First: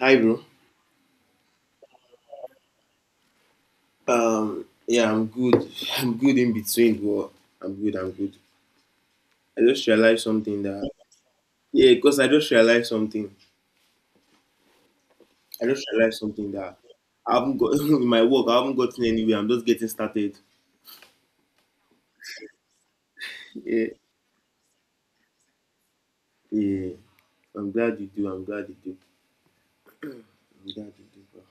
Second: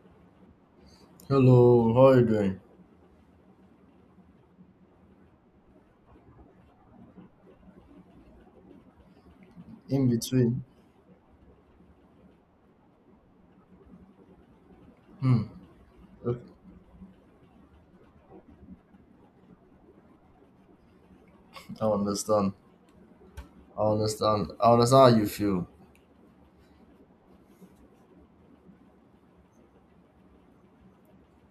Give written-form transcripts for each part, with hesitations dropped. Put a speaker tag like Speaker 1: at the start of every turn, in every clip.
Speaker 1: Hi, bro.
Speaker 2: Hello, how are you doing?
Speaker 1: Yeah, I'm good. I'm good in between, bro. I'm good. I'm good. I just
Speaker 2: In
Speaker 1: realized something
Speaker 2: between.
Speaker 1: that Yeah, because I just realized something.
Speaker 2: Hmm.
Speaker 1: I just realized
Speaker 2: Okay,
Speaker 1: something that I haven't got in my work. I haven't gotten anywhere. I'm just getting started.
Speaker 2: I understand. I
Speaker 1: Yeah,
Speaker 2: understand. I understand how you feel.
Speaker 1: yeah. I'm glad you do. I'm glad you do. I'm glad you do, bro.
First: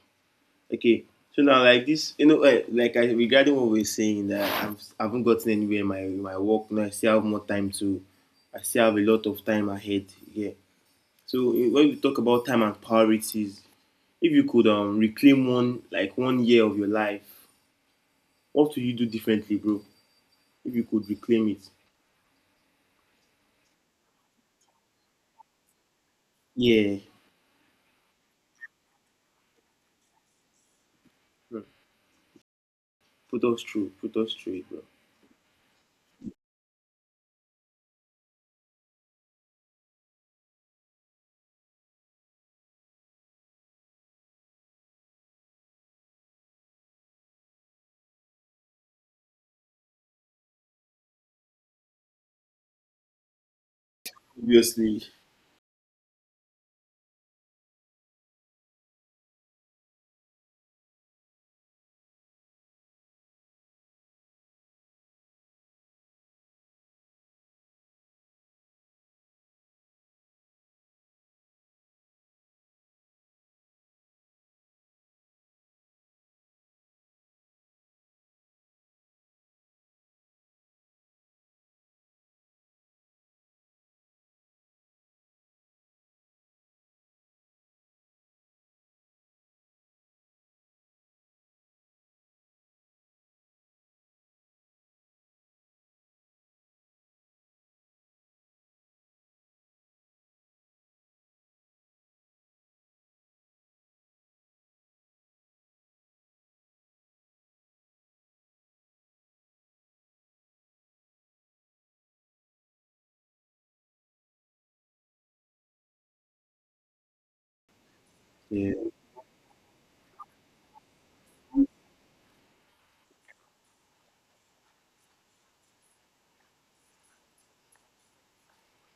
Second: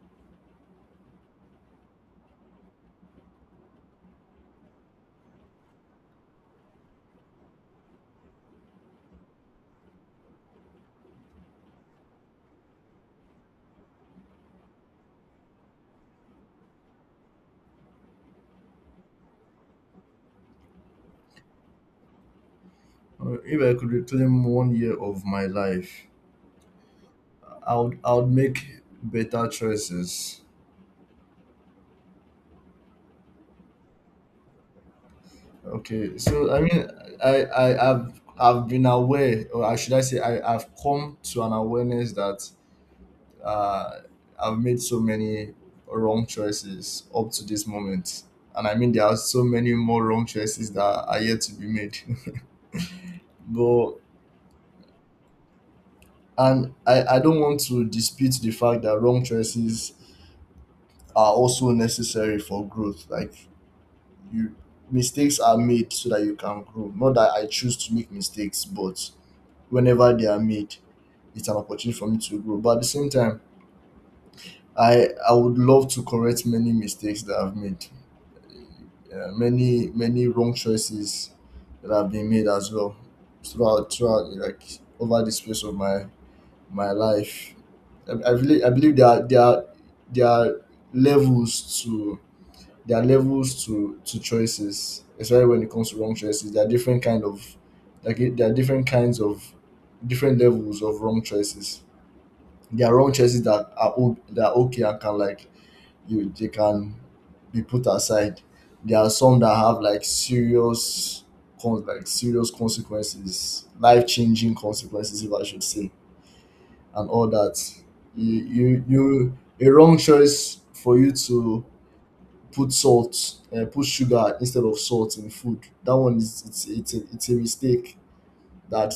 Speaker 1: Okay. So now, like this, you know, like I regarding what we are saying that I haven't gotten anywhere in my work. Now I still have more time to. I still have a lot of time ahead. Yeah. So when we talk about time and priorities, if you could reclaim one like one year of your life, what would you do differently, bro? If you could reclaim it,
Speaker 2: If I could reclaim one year of my life,
Speaker 1: yeah,
Speaker 2: I would make better choices.
Speaker 1: bro. Put us through, put us through it, bro.
Speaker 2: Okay, so I mean, I have I've been aware, or I should I say, I've come to an awareness that uh, I've made so many wrong choices up to this moment, and I mean there are so many more wrong choices that are yet to be made. but
Speaker 1: Obviously,
Speaker 2: And I don't want to dispute the fact that wrong choices are also necessary for growth. Like you, mistakes are made so that you can grow. Not that I choose to make mistakes, but whenever they are made, it's an opportunity for me to grow. But at the same time, I would love to correct many mistakes that I've made. Yeah, many many wrong choices that have been made as well throughout like over the space of my life. I really I believe there are levels to there are levels to choices, especially when it comes to wrong choices. There are different kind of like there are different kinds of different levels of wrong choices. There are wrong choices that are that are okay and can like you they can be put aside. There are some that have like serious like serious consequences, life changing consequences, if I should say and all that. You
Speaker 1: yeah,
Speaker 2: you, you a wrong choice for you to put salt, put sugar instead of salt in food. That one is it's a mistake that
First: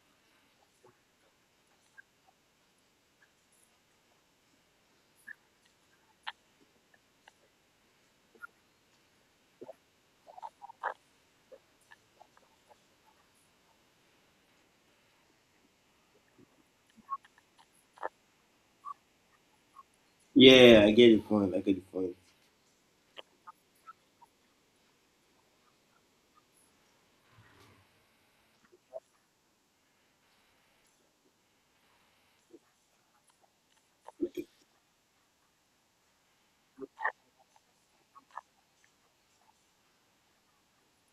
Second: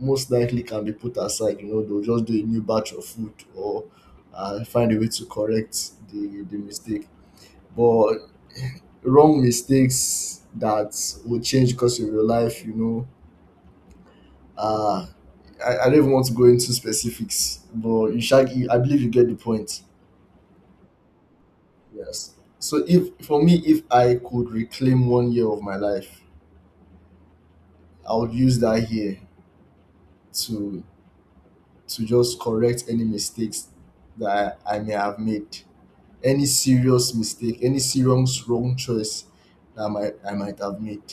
Speaker 2: most likely can be put aside. You know, they'll just do a new batch of food or find a way to correct the mistake. But wrong mistakes that will change the course of your life, you know. Uh, I don't even want to go into specifics, but I believe you get the point.
Speaker 1: yeah, I get the point. I get the point.
Speaker 2: Yes. So if for me, if I could reclaim one year of my life, I would use that year to to just correct any mistakes that I may have made, any serious mistake, any serious wrong choice that I might have made.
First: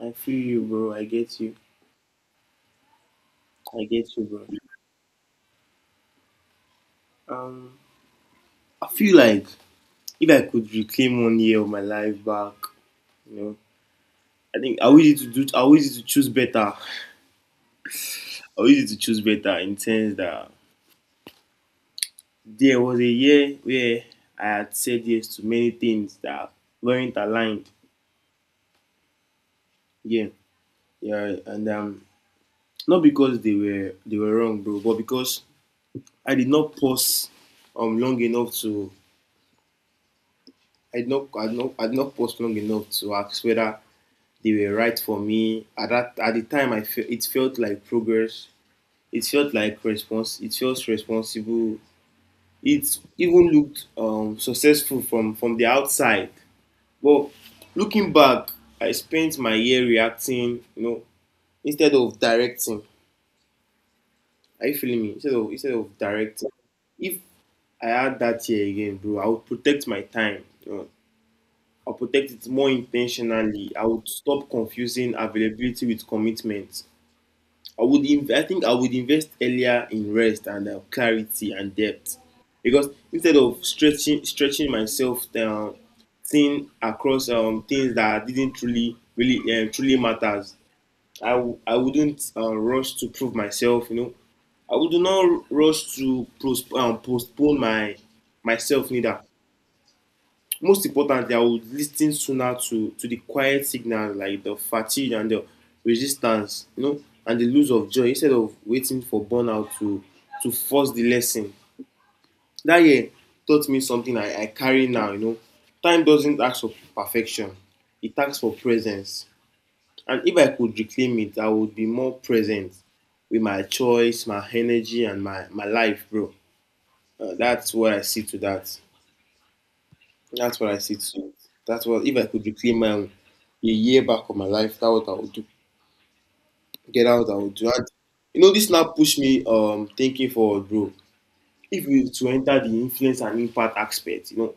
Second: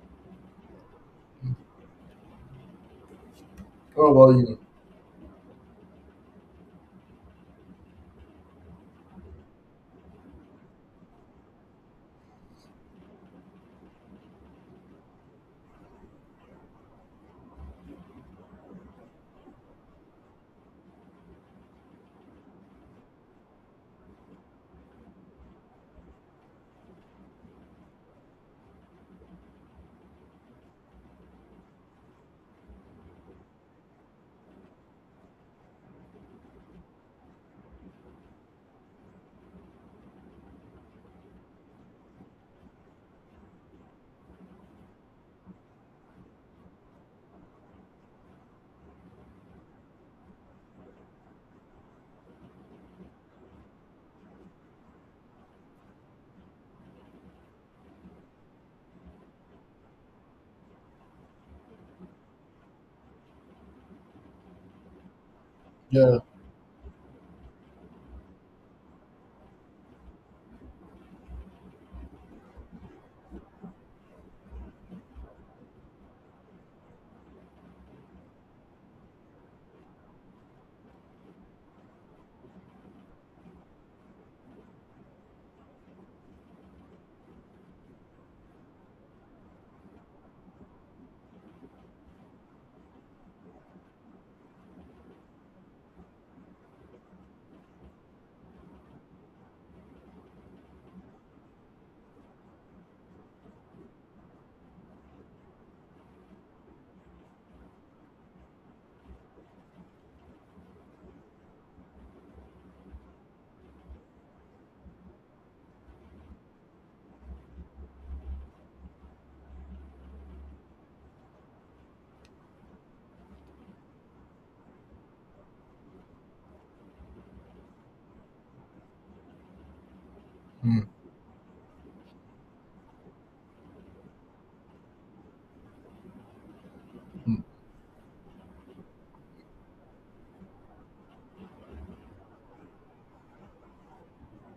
Speaker 1: I feel you, bro. I get you. I
Speaker 2: How
Speaker 1: get you,
Speaker 2: about
Speaker 1: bro.
Speaker 2: you?
Speaker 1: Um, I feel like if I could reclaim one year of my life back, you know, I think I wish it to do. I wish it to choose better. I wish it to choose better in terms that there was a year where I had said yes to many things that weren't aligned. Yeah, yeah, and not because they were wrong, bro, but because I did not pause long enough to I did not pause long enough to ask whether they were right for me. At the time, it felt like progress. It felt like response. It felt responsible. It even looked successful from the outside. But looking back, I spent my year reacting, you know, instead of directing. Are you feeling me? Instead of
Speaker 2: Yeah.
Speaker 1: directing. If I had that year again, bro, I would protect my time. You know. I'll protect it more intentionally. I would stop confusing availability with commitment. I think I would invest earlier in rest and clarity and depth because instead of stretching myself thin across things that didn't truly really truly matters. I wouldn't rush to prove myself. You know, I would not rush to postpone my myself neither. Most importantly, I would listen sooner to the quiet signals like the fatigue and the resistance, you know, and the lose of joy instead of waiting for to force the lesson. That year taught me something I carry now, you know. Time doesn't ask for perfection, it asks for presence. And if I could reclaim it, I would be more present with my choice, my energy, and my life, bro. That's what I see to that. That's what I
Speaker 2: Hmm.
Speaker 1: see too. That's what if I could reclaim my own a year back of my life, that's what I would do. Get out, I
Speaker 2: Hmm.
Speaker 1: would do. And, you know, this now push me thinking forward, bro. If you to enter the influence and impact aspect, you know,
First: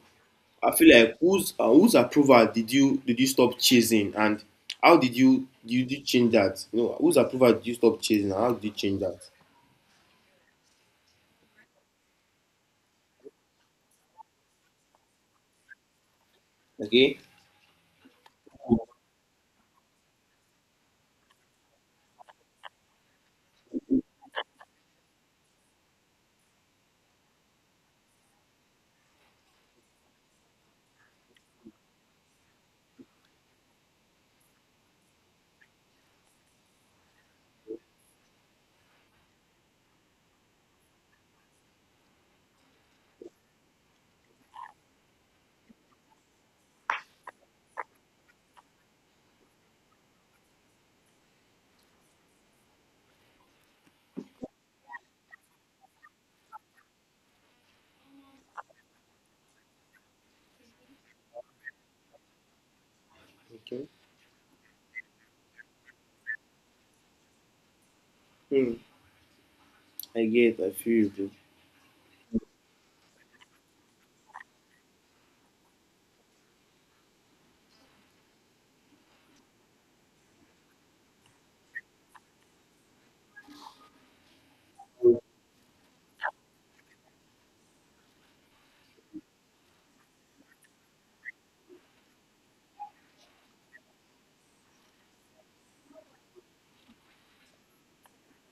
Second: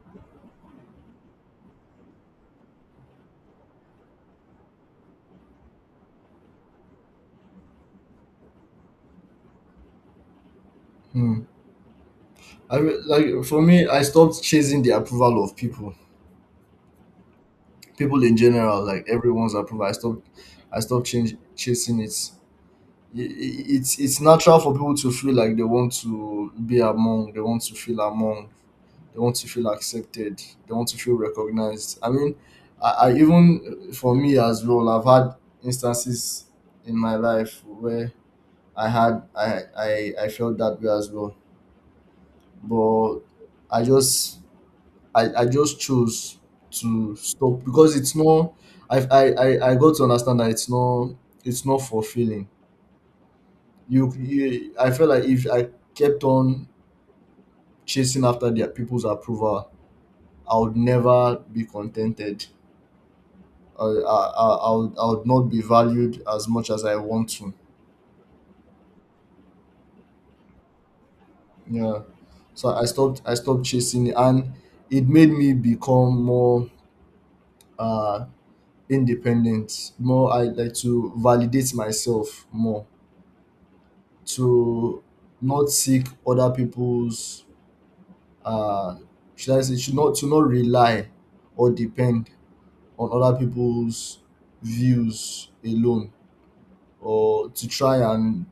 Speaker 1: I feel like whose approval did you stop chasing, and how did you change that? You know, whose approval did you stop chasing, and how did you change that?
Speaker 2: Hmm. I mean, like for me, I stopped chasing the approval of people,
Speaker 1: Okay.
Speaker 2: people in general, like everyone's approval. I stopped chasing it. It's natural for people to feel like they want to be among, they want to feel among, they want to feel accepted, they want to feel recognized. I mean, I even for me as well, I've had instances in my life where I had I felt that way as well, but I just I just chose to stop because it's not I got to understand that it's not fulfilling. You I felt like if I kept on chasing after their people's approval, I would never be contented.
Speaker 1: Okay.
Speaker 2: I would not be valued as much as I want to.
Speaker 1: Hmm. I get. I feel you, bro.
Speaker 2: Yeah. So I stopped chasing it and it made me become more uh independent, more. I like to validate myself more, to not seek other people's uh should I say should not, to not rely or depend on other people's views alone, or to try and,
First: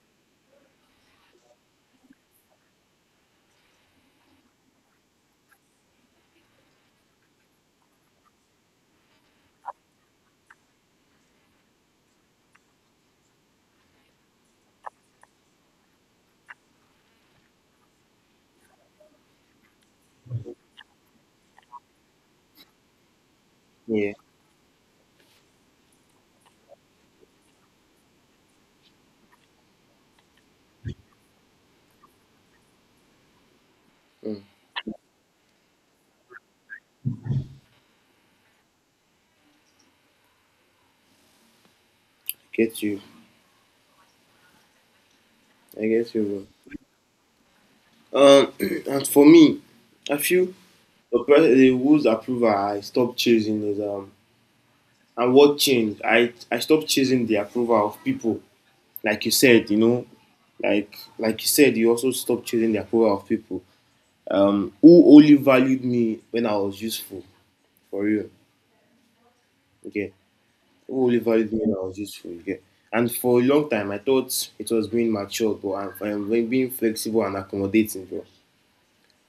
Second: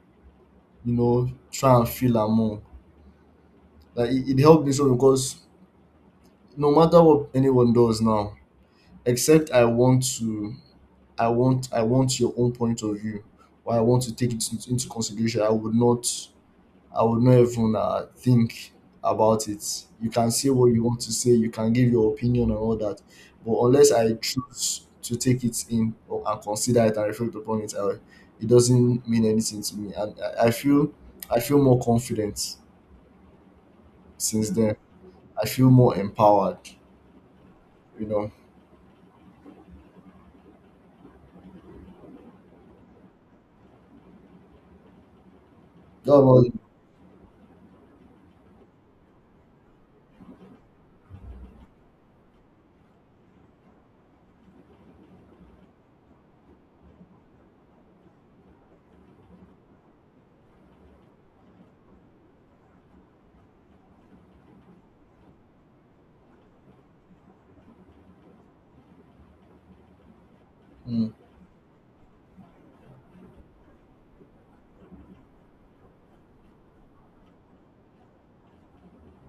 Speaker 2: you know, try and feel among. Like it helped me so because no matter what anyone does now, except I want to, I want your own point of view or I want to take it into consideration, I would not even think about it. You can say what you want to say, you can give your opinion and all that. But unless
Speaker 1: Yeah.
Speaker 2: I choose to take it in or and consider it and reflect upon it, I, it doesn't mean anything to me. And I, I feel I feel more confident
Speaker 1: Hmm.
Speaker 2: since then. I feel more empowered. You know.
Speaker 1: I get you. I
Speaker 2: That
Speaker 1: get you,
Speaker 2: about it.
Speaker 1: bro. Um, and for me, I feel the rules approval I stopped chasing is, and what changed? I stopped chasing the approval of people, like you said, you know, like you said, you also stopped chasing the approval of people. Who only valued me when I was useful, for real. Okay, who
Speaker 2: Mm,
Speaker 1: only valued me when I was useful. Okay, and for a long time, I thought it was being mature, but I'm being flexible and accommodating, bro.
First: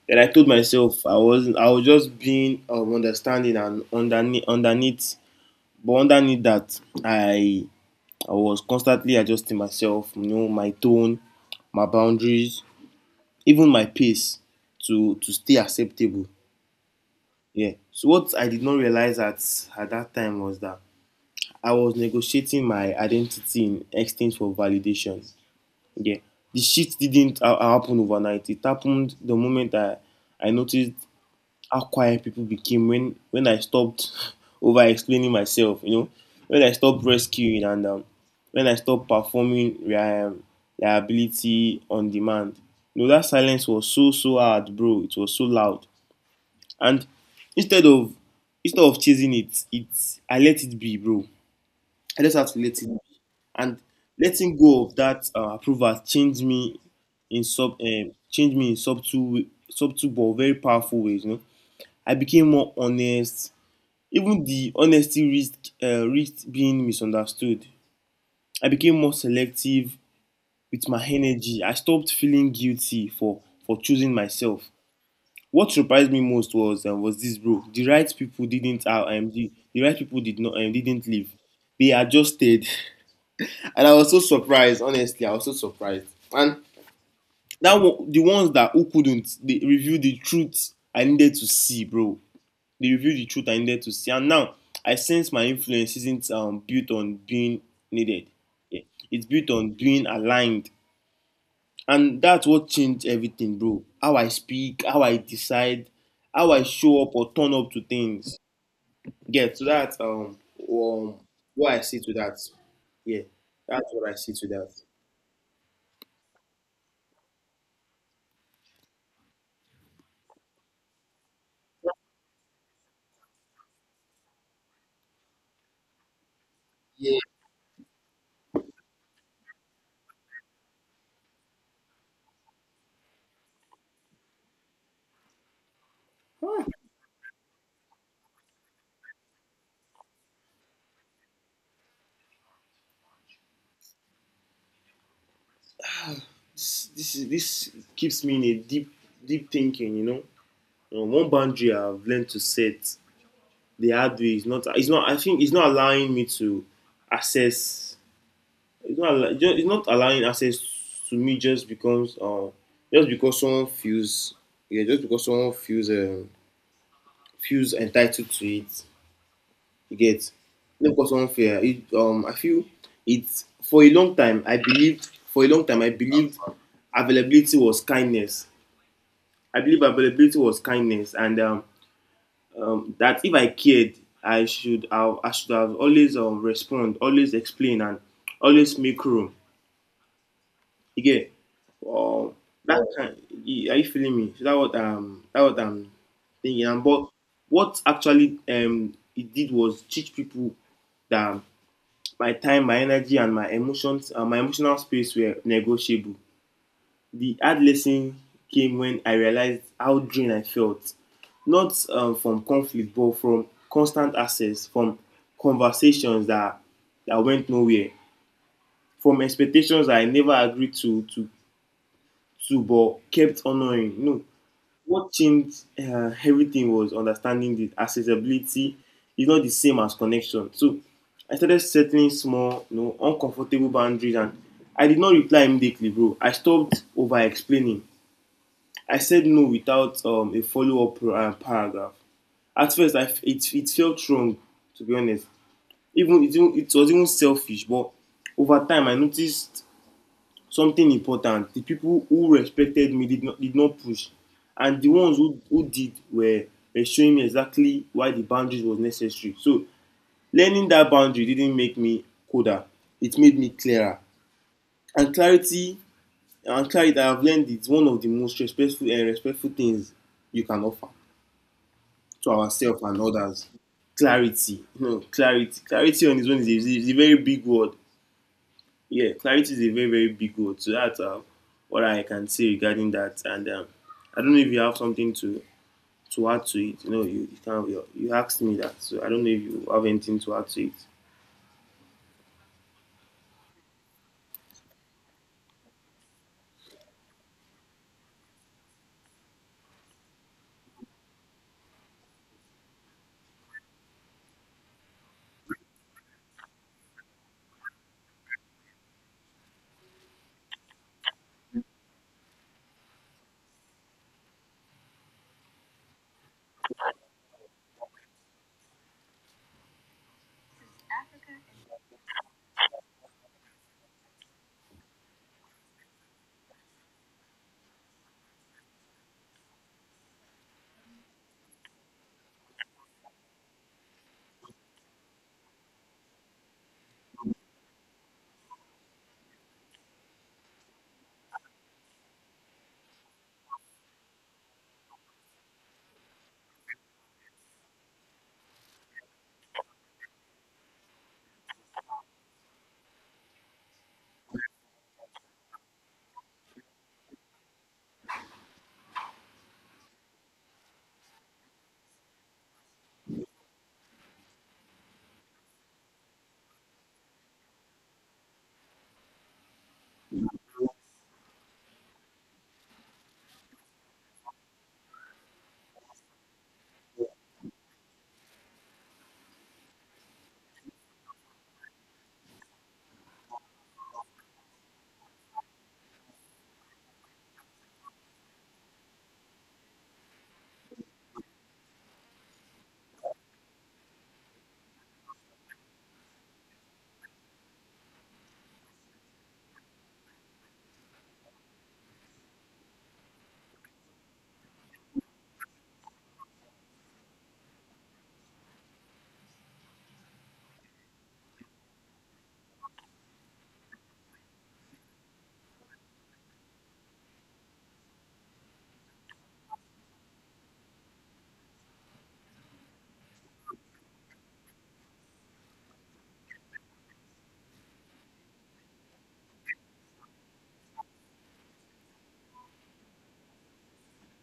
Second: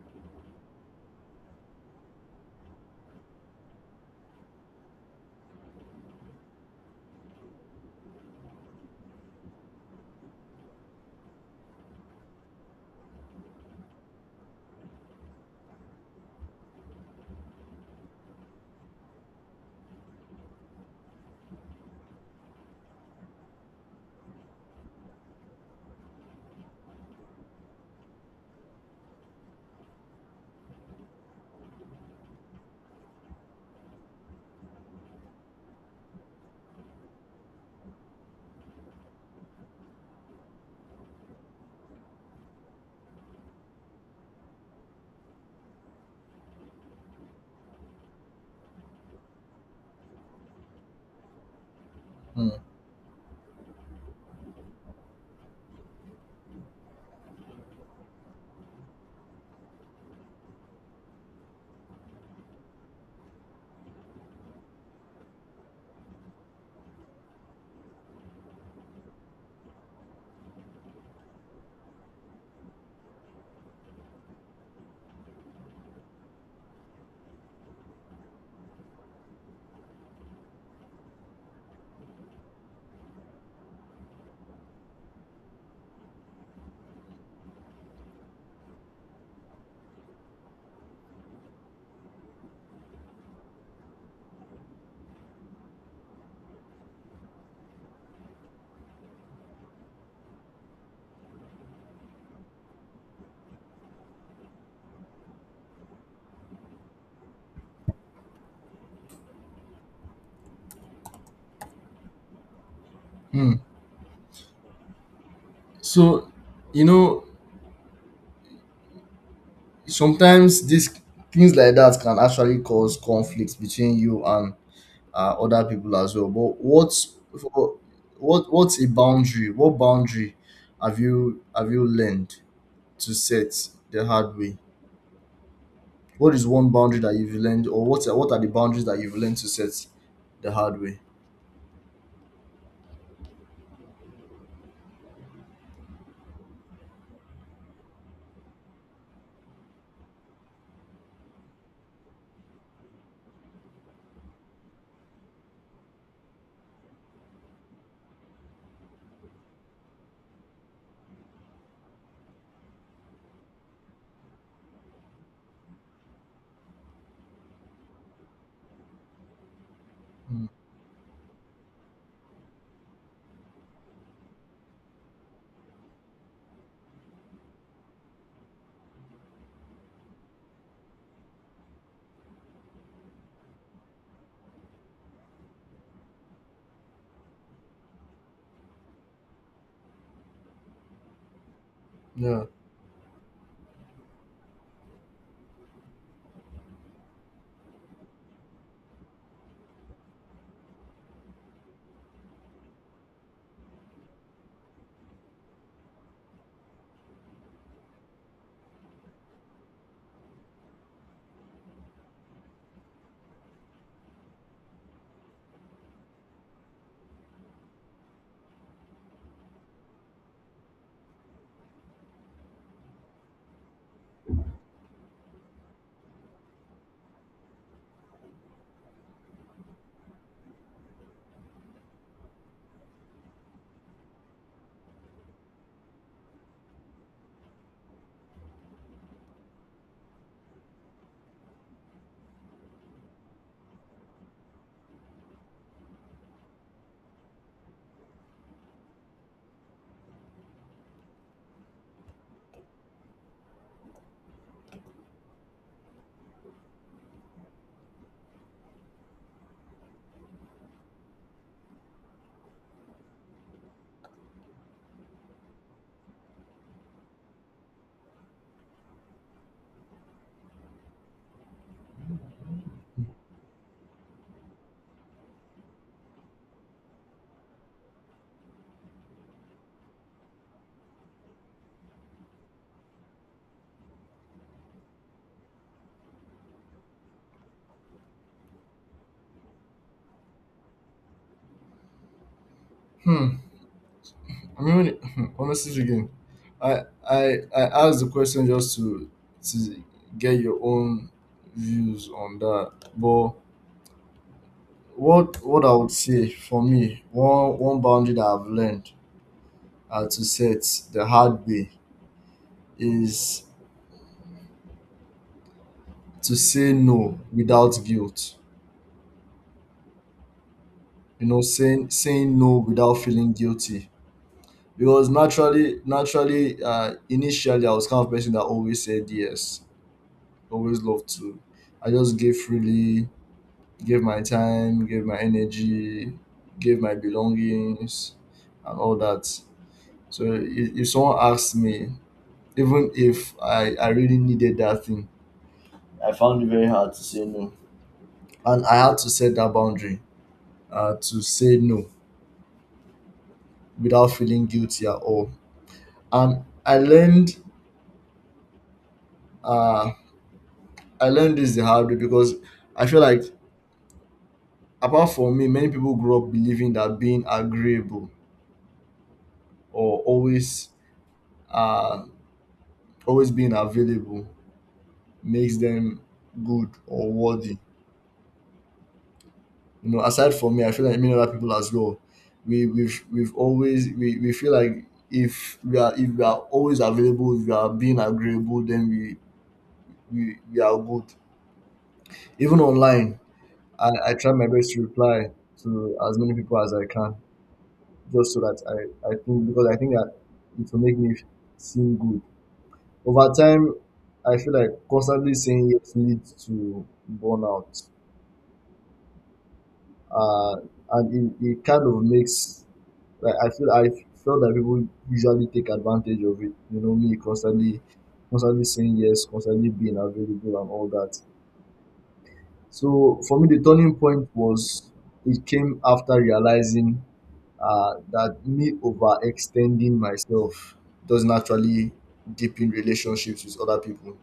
Speaker 1: Then I told myself I wasn't. I was just being understanding and underneath. But underneath that, I was constantly adjusting myself. You know, my tone, my boundaries, even my pace to stay acceptable. Yeah. So what I did not realize at that time was that I was negotiating my identity in exchange for validation. Yeah. The shit didn't ha- happen overnight. It happened the moment I noticed how quiet people became when I stopped over explaining myself. You know, when I stopped rescuing and when I stopped performing liability on demand. You know, that silence was so so hard, bro. It was so loud, and instead of instead of chasing it, it's I let it be, bro. I just
Speaker 2: mm,
Speaker 1: have to let it be. And letting go of that approval changed me in sub changed me in subtle but very powerful ways. You know, I became more honest, even the honesty risked risked being misunderstood. I became more selective with my energy. I stopped feeling guilty for choosing myself. What surprised me most was this, bro. The right people didn't the right people did not didn't leave. They adjusted. And I was so surprised, honestly, I was so surprised. And that one, the ones that who couldn't, they revealed the truth I needed to see, bro. They reveal the truth I needed to see. And now I sense my influence isn't built on being needed. Yeah. It's built on being aligned. And that's what changed everything, bro. How I speak, how I decide, how I show up or turn up to things. Yeah, so that's um what I see to that. Yeah,
Speaker 2: mm.
Speaker 1: that's what I see to that.
Speaker 2: So, you know, sometimes these things like that can actually cause conflicts between you and other people as well. But
Speaker 1: Yeah,
Speaker 2: what what's a boundary? What boundary have you learned to set the hard way? What is one boundary that you've learned, or what are the boundaries that you've learned to set the hard way?
Speaker 1: this keeps me in a deep thinking, you know. You know, one boundary I've learned to set the hard way. It's not. It's not. I think it's not allowing me to access. It's not. It's not allowing access to me just because. Just because someone feels. Yeah, just because someone feels. Feels entitled to it. You get.
Speaker 2: Hmm.
Speaker 1: Not because someone feels. I feel it's for a long time. I believed For a long time, I believed availability was kindness. I believe availability was kindness, and that if I cared, I should have always respond, always explain, and always make room. Again, um,
Speaker 2: Yeah.
Speaker 1: that kind, are you feeling me? So that what I'm thinking. And but what actually it did was teach people that my time, my energy, and my emotions, my emotional space were negotiable. The hard lesson came when I realized how drained I felt, not from conflict, but from constant access, from conversations that, that went nowhere, from expectations that I never agreed to but kept honoring. You know, what changed everything was understanding that accessibility is not the same as connection. So I started setting small, you know, uncomfortable boundaries, and I did not reply immediately, bro. I stopped over explaining. I said no without a follow up paragraph. At first, it felt wrong, to be honest. Even it was even selfish, but over time, I noticed something important. The people who respected me did not push, and the ones who did were showing me exactly why the boundaries was necessary. So, learning that boundary didn't make me colder, it made me clearer. And clarity, and clarity I have learned is one of the most respectful and respectful things you can offer to ourselves and others. Clarity, you know, Clarity on its own is is a very big word. Yeah, clarity is a very, very big word. So that's what I can say regarding that. And I don't know if you have something to add to it. You know, you asked me that. So I don't know if you have anything to add to it.
Speaker 2: Hmm. I mean, honestly speaking, I I asked the question just to get your own views on that, but what I would say, for me, one one boundary that I've learned are to set the hard way is to say no without guilt. You know, saying no without feeling guilty, because naturally, initially I was kind of person that always said yes, always loved to, I just gave freely, gave my time, gave my energy, gave my belongings and all that. So if someone asked me, even if I I really needed that thing, I found it very hard to say no. And I had to set that boundary to say no without feeling guilty at all. And uh, I learned this the hard way, because I feel like apart from me, many people grew up believing that being agreeable or always uh, always being available makes them good or worthy. You know, aside from me, I feel like many other people as well. We we've always we feel like if we are, if we are always available, if we are being agreeable, then we you are good. Even online, I try my best to reply to as many people as I can, just so that I think, because I think that it will make me seem good. Over time, I feel like constantly saying yes leads to burnout, uh, and it kind of makes like I feel that people usually take advantage of it. You know, me constantly saying yes, constantly being available and all that. So for me, the turning point was it came after realizing that me overextending myself doesn't actually deepen relationships with other people.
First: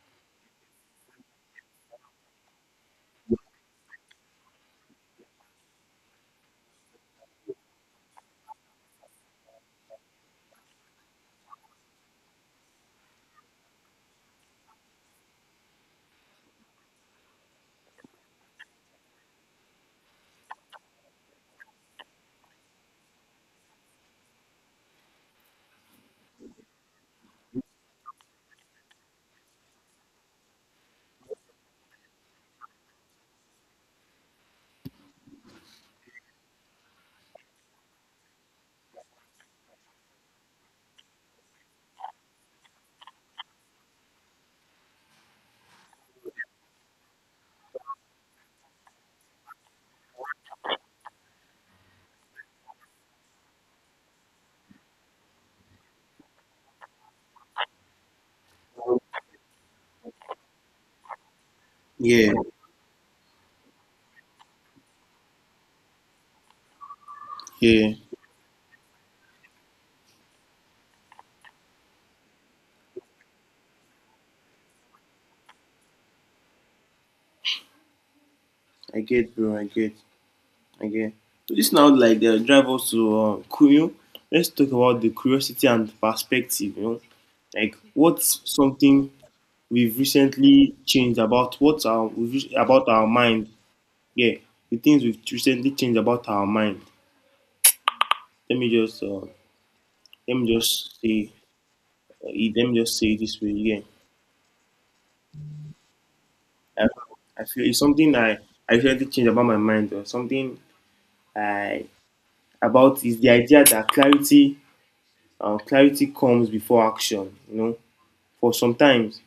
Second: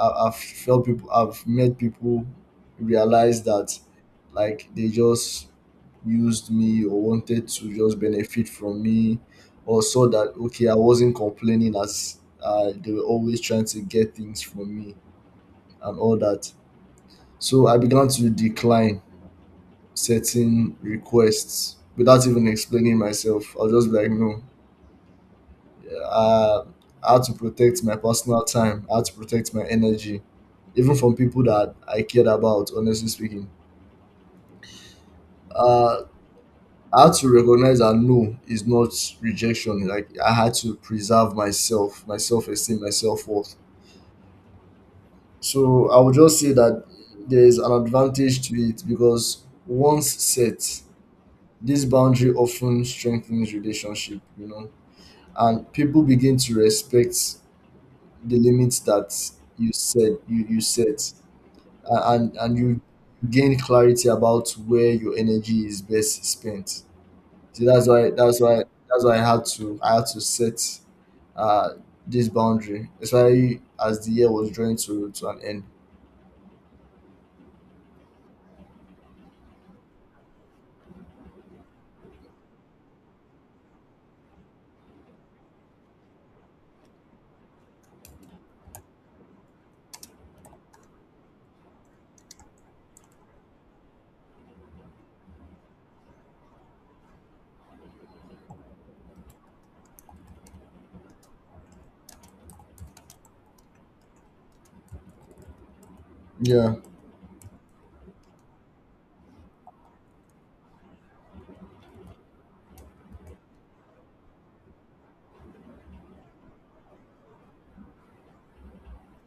Speaker 2: I've met people, realize that like they just used me or wanted to just benefit from me, or saw that okay I wasn't complaining as they were always trying to get things from me and all that. So I began to decline certain requests without even explaining myself. I'll just be like, no, uh, I had to protect my personal time. I had to protect my energy, even from people that I cared about, honestly speaking. Uh, I had to recognize that no is not rejection. Like I had to preserve myself, my self-esteem, my self-worth. So I would just say that there is an advantage to it, because once set, this boundary often strengthens relationship. You know, and people begin to respect the limits that you, you set,
Speaker 1: Yeah,
Speaker 2: and you gain clarity about where your energy is best spent. So
Speaker 1: yeah.
Speaker 2: that's why I had to, I had to set uh this boundary, especially as the year was drawing to an end.
Speaker 1: I get, bro. I get. I get. So this now like the drive us to Kuyo. Let's talk about the curiosity and perspective. You know, like what's something we've recently changed about what's our we've, re- about our mind. Yeah, the things we've recently changed about our mind. Let me just say let me just say it this way. Yeah,
Speaker 2: Yeah.
Speaker 1: I, I feel it's something I recently changed about my mind or something I about is the idea that clarity comes before action. You know, for sometimes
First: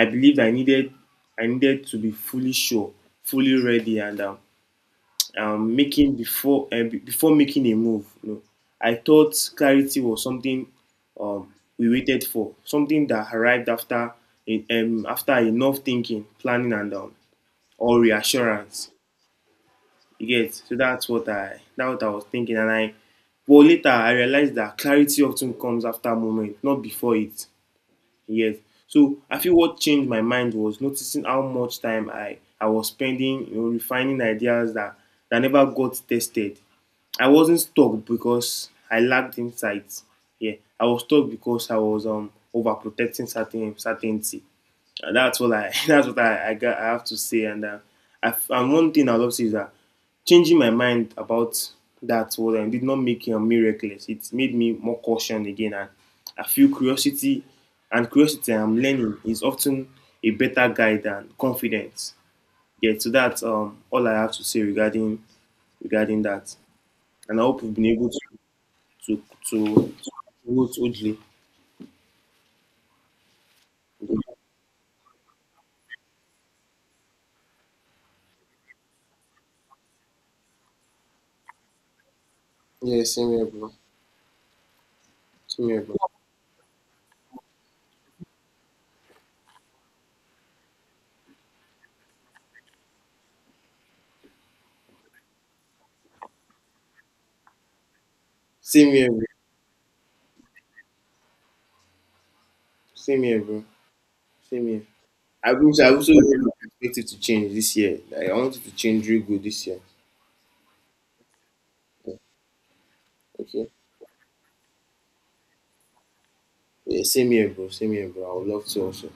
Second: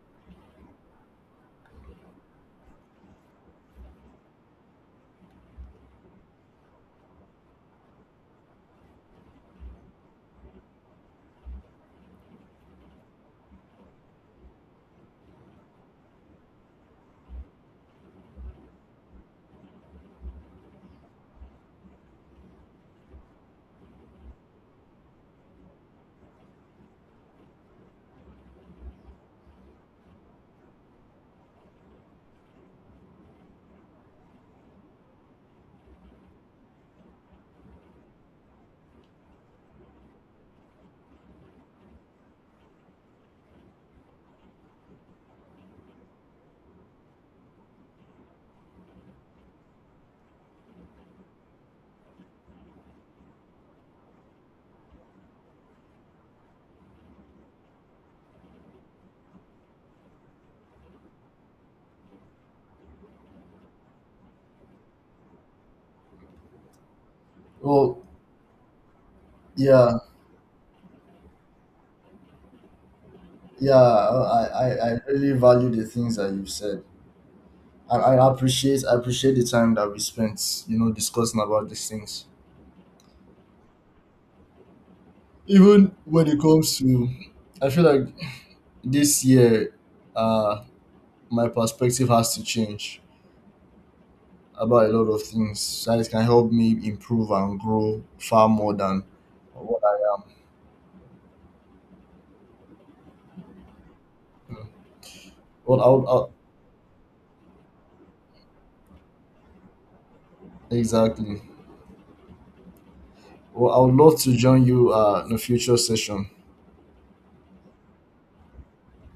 Speaker 1: I needed to be fully sure, fully ready, and making before before making a move. You know, I thought clarity was something um, we waited for, something that arrived after enough thinking, planning, and all reassurance. You get, so that's what I was thinking, and I but later I realized that clarity often comes after moment, not before it. Yes. So I feel what changed my mind was noticing how much time I was spending, you know, refining ideas that never got tested. I wasn't stuck because I lacked insight. Yeah. I was stuck because I was overprotecting certainty. And that's what I that's what I got, I have to say. And one thing I love to say is that changing my mind about that was and did not make me reckless. It made me more cautious again, and I feel curiosity I'm learning is often a better guide than confidence. Yeah, so that's all I have to say regarding regarding that. And I hope we've been
Speaker 2: Well,
Speaker 1: able to to to,
Speaker 2: yeah,
Speaker 1: to, to Oddly.
Speaker 2: yeah, I really value the things that you've said. I appreciate, I appreciate the time that we spent, you know, discussing about these things.
Speaker 1: Yeah, same here, bro. Same here,
Speaker 2: Even
Speaker 1: bro.
Speaker 2: when it comes to, I feel like this year, uh, my perspective has to change about a lot of things, so it can help me improve and grow far more
Speaker 1: Same
Speaker 2: than
Speaker 1: here, bro.
Speaker 2: what I
Speaker 1: Same here, bro. Same
Speaker 2: am.
Speaker 1: here. I
Speaker 2: Well,
Speaker 1: wish
Speaker 2: I
Speaker 1: I also
Speaker 2: would,
Speaker 1: want my perspective to change this year. Like I want it to change real good this year.
Speaker 2: exactly.
Speaker 1: Okay.
Speaker 2: Well, I would love to join you in a future session.
Speaker 1: Yeah, same here, bro. Same here, bro. I would love to also.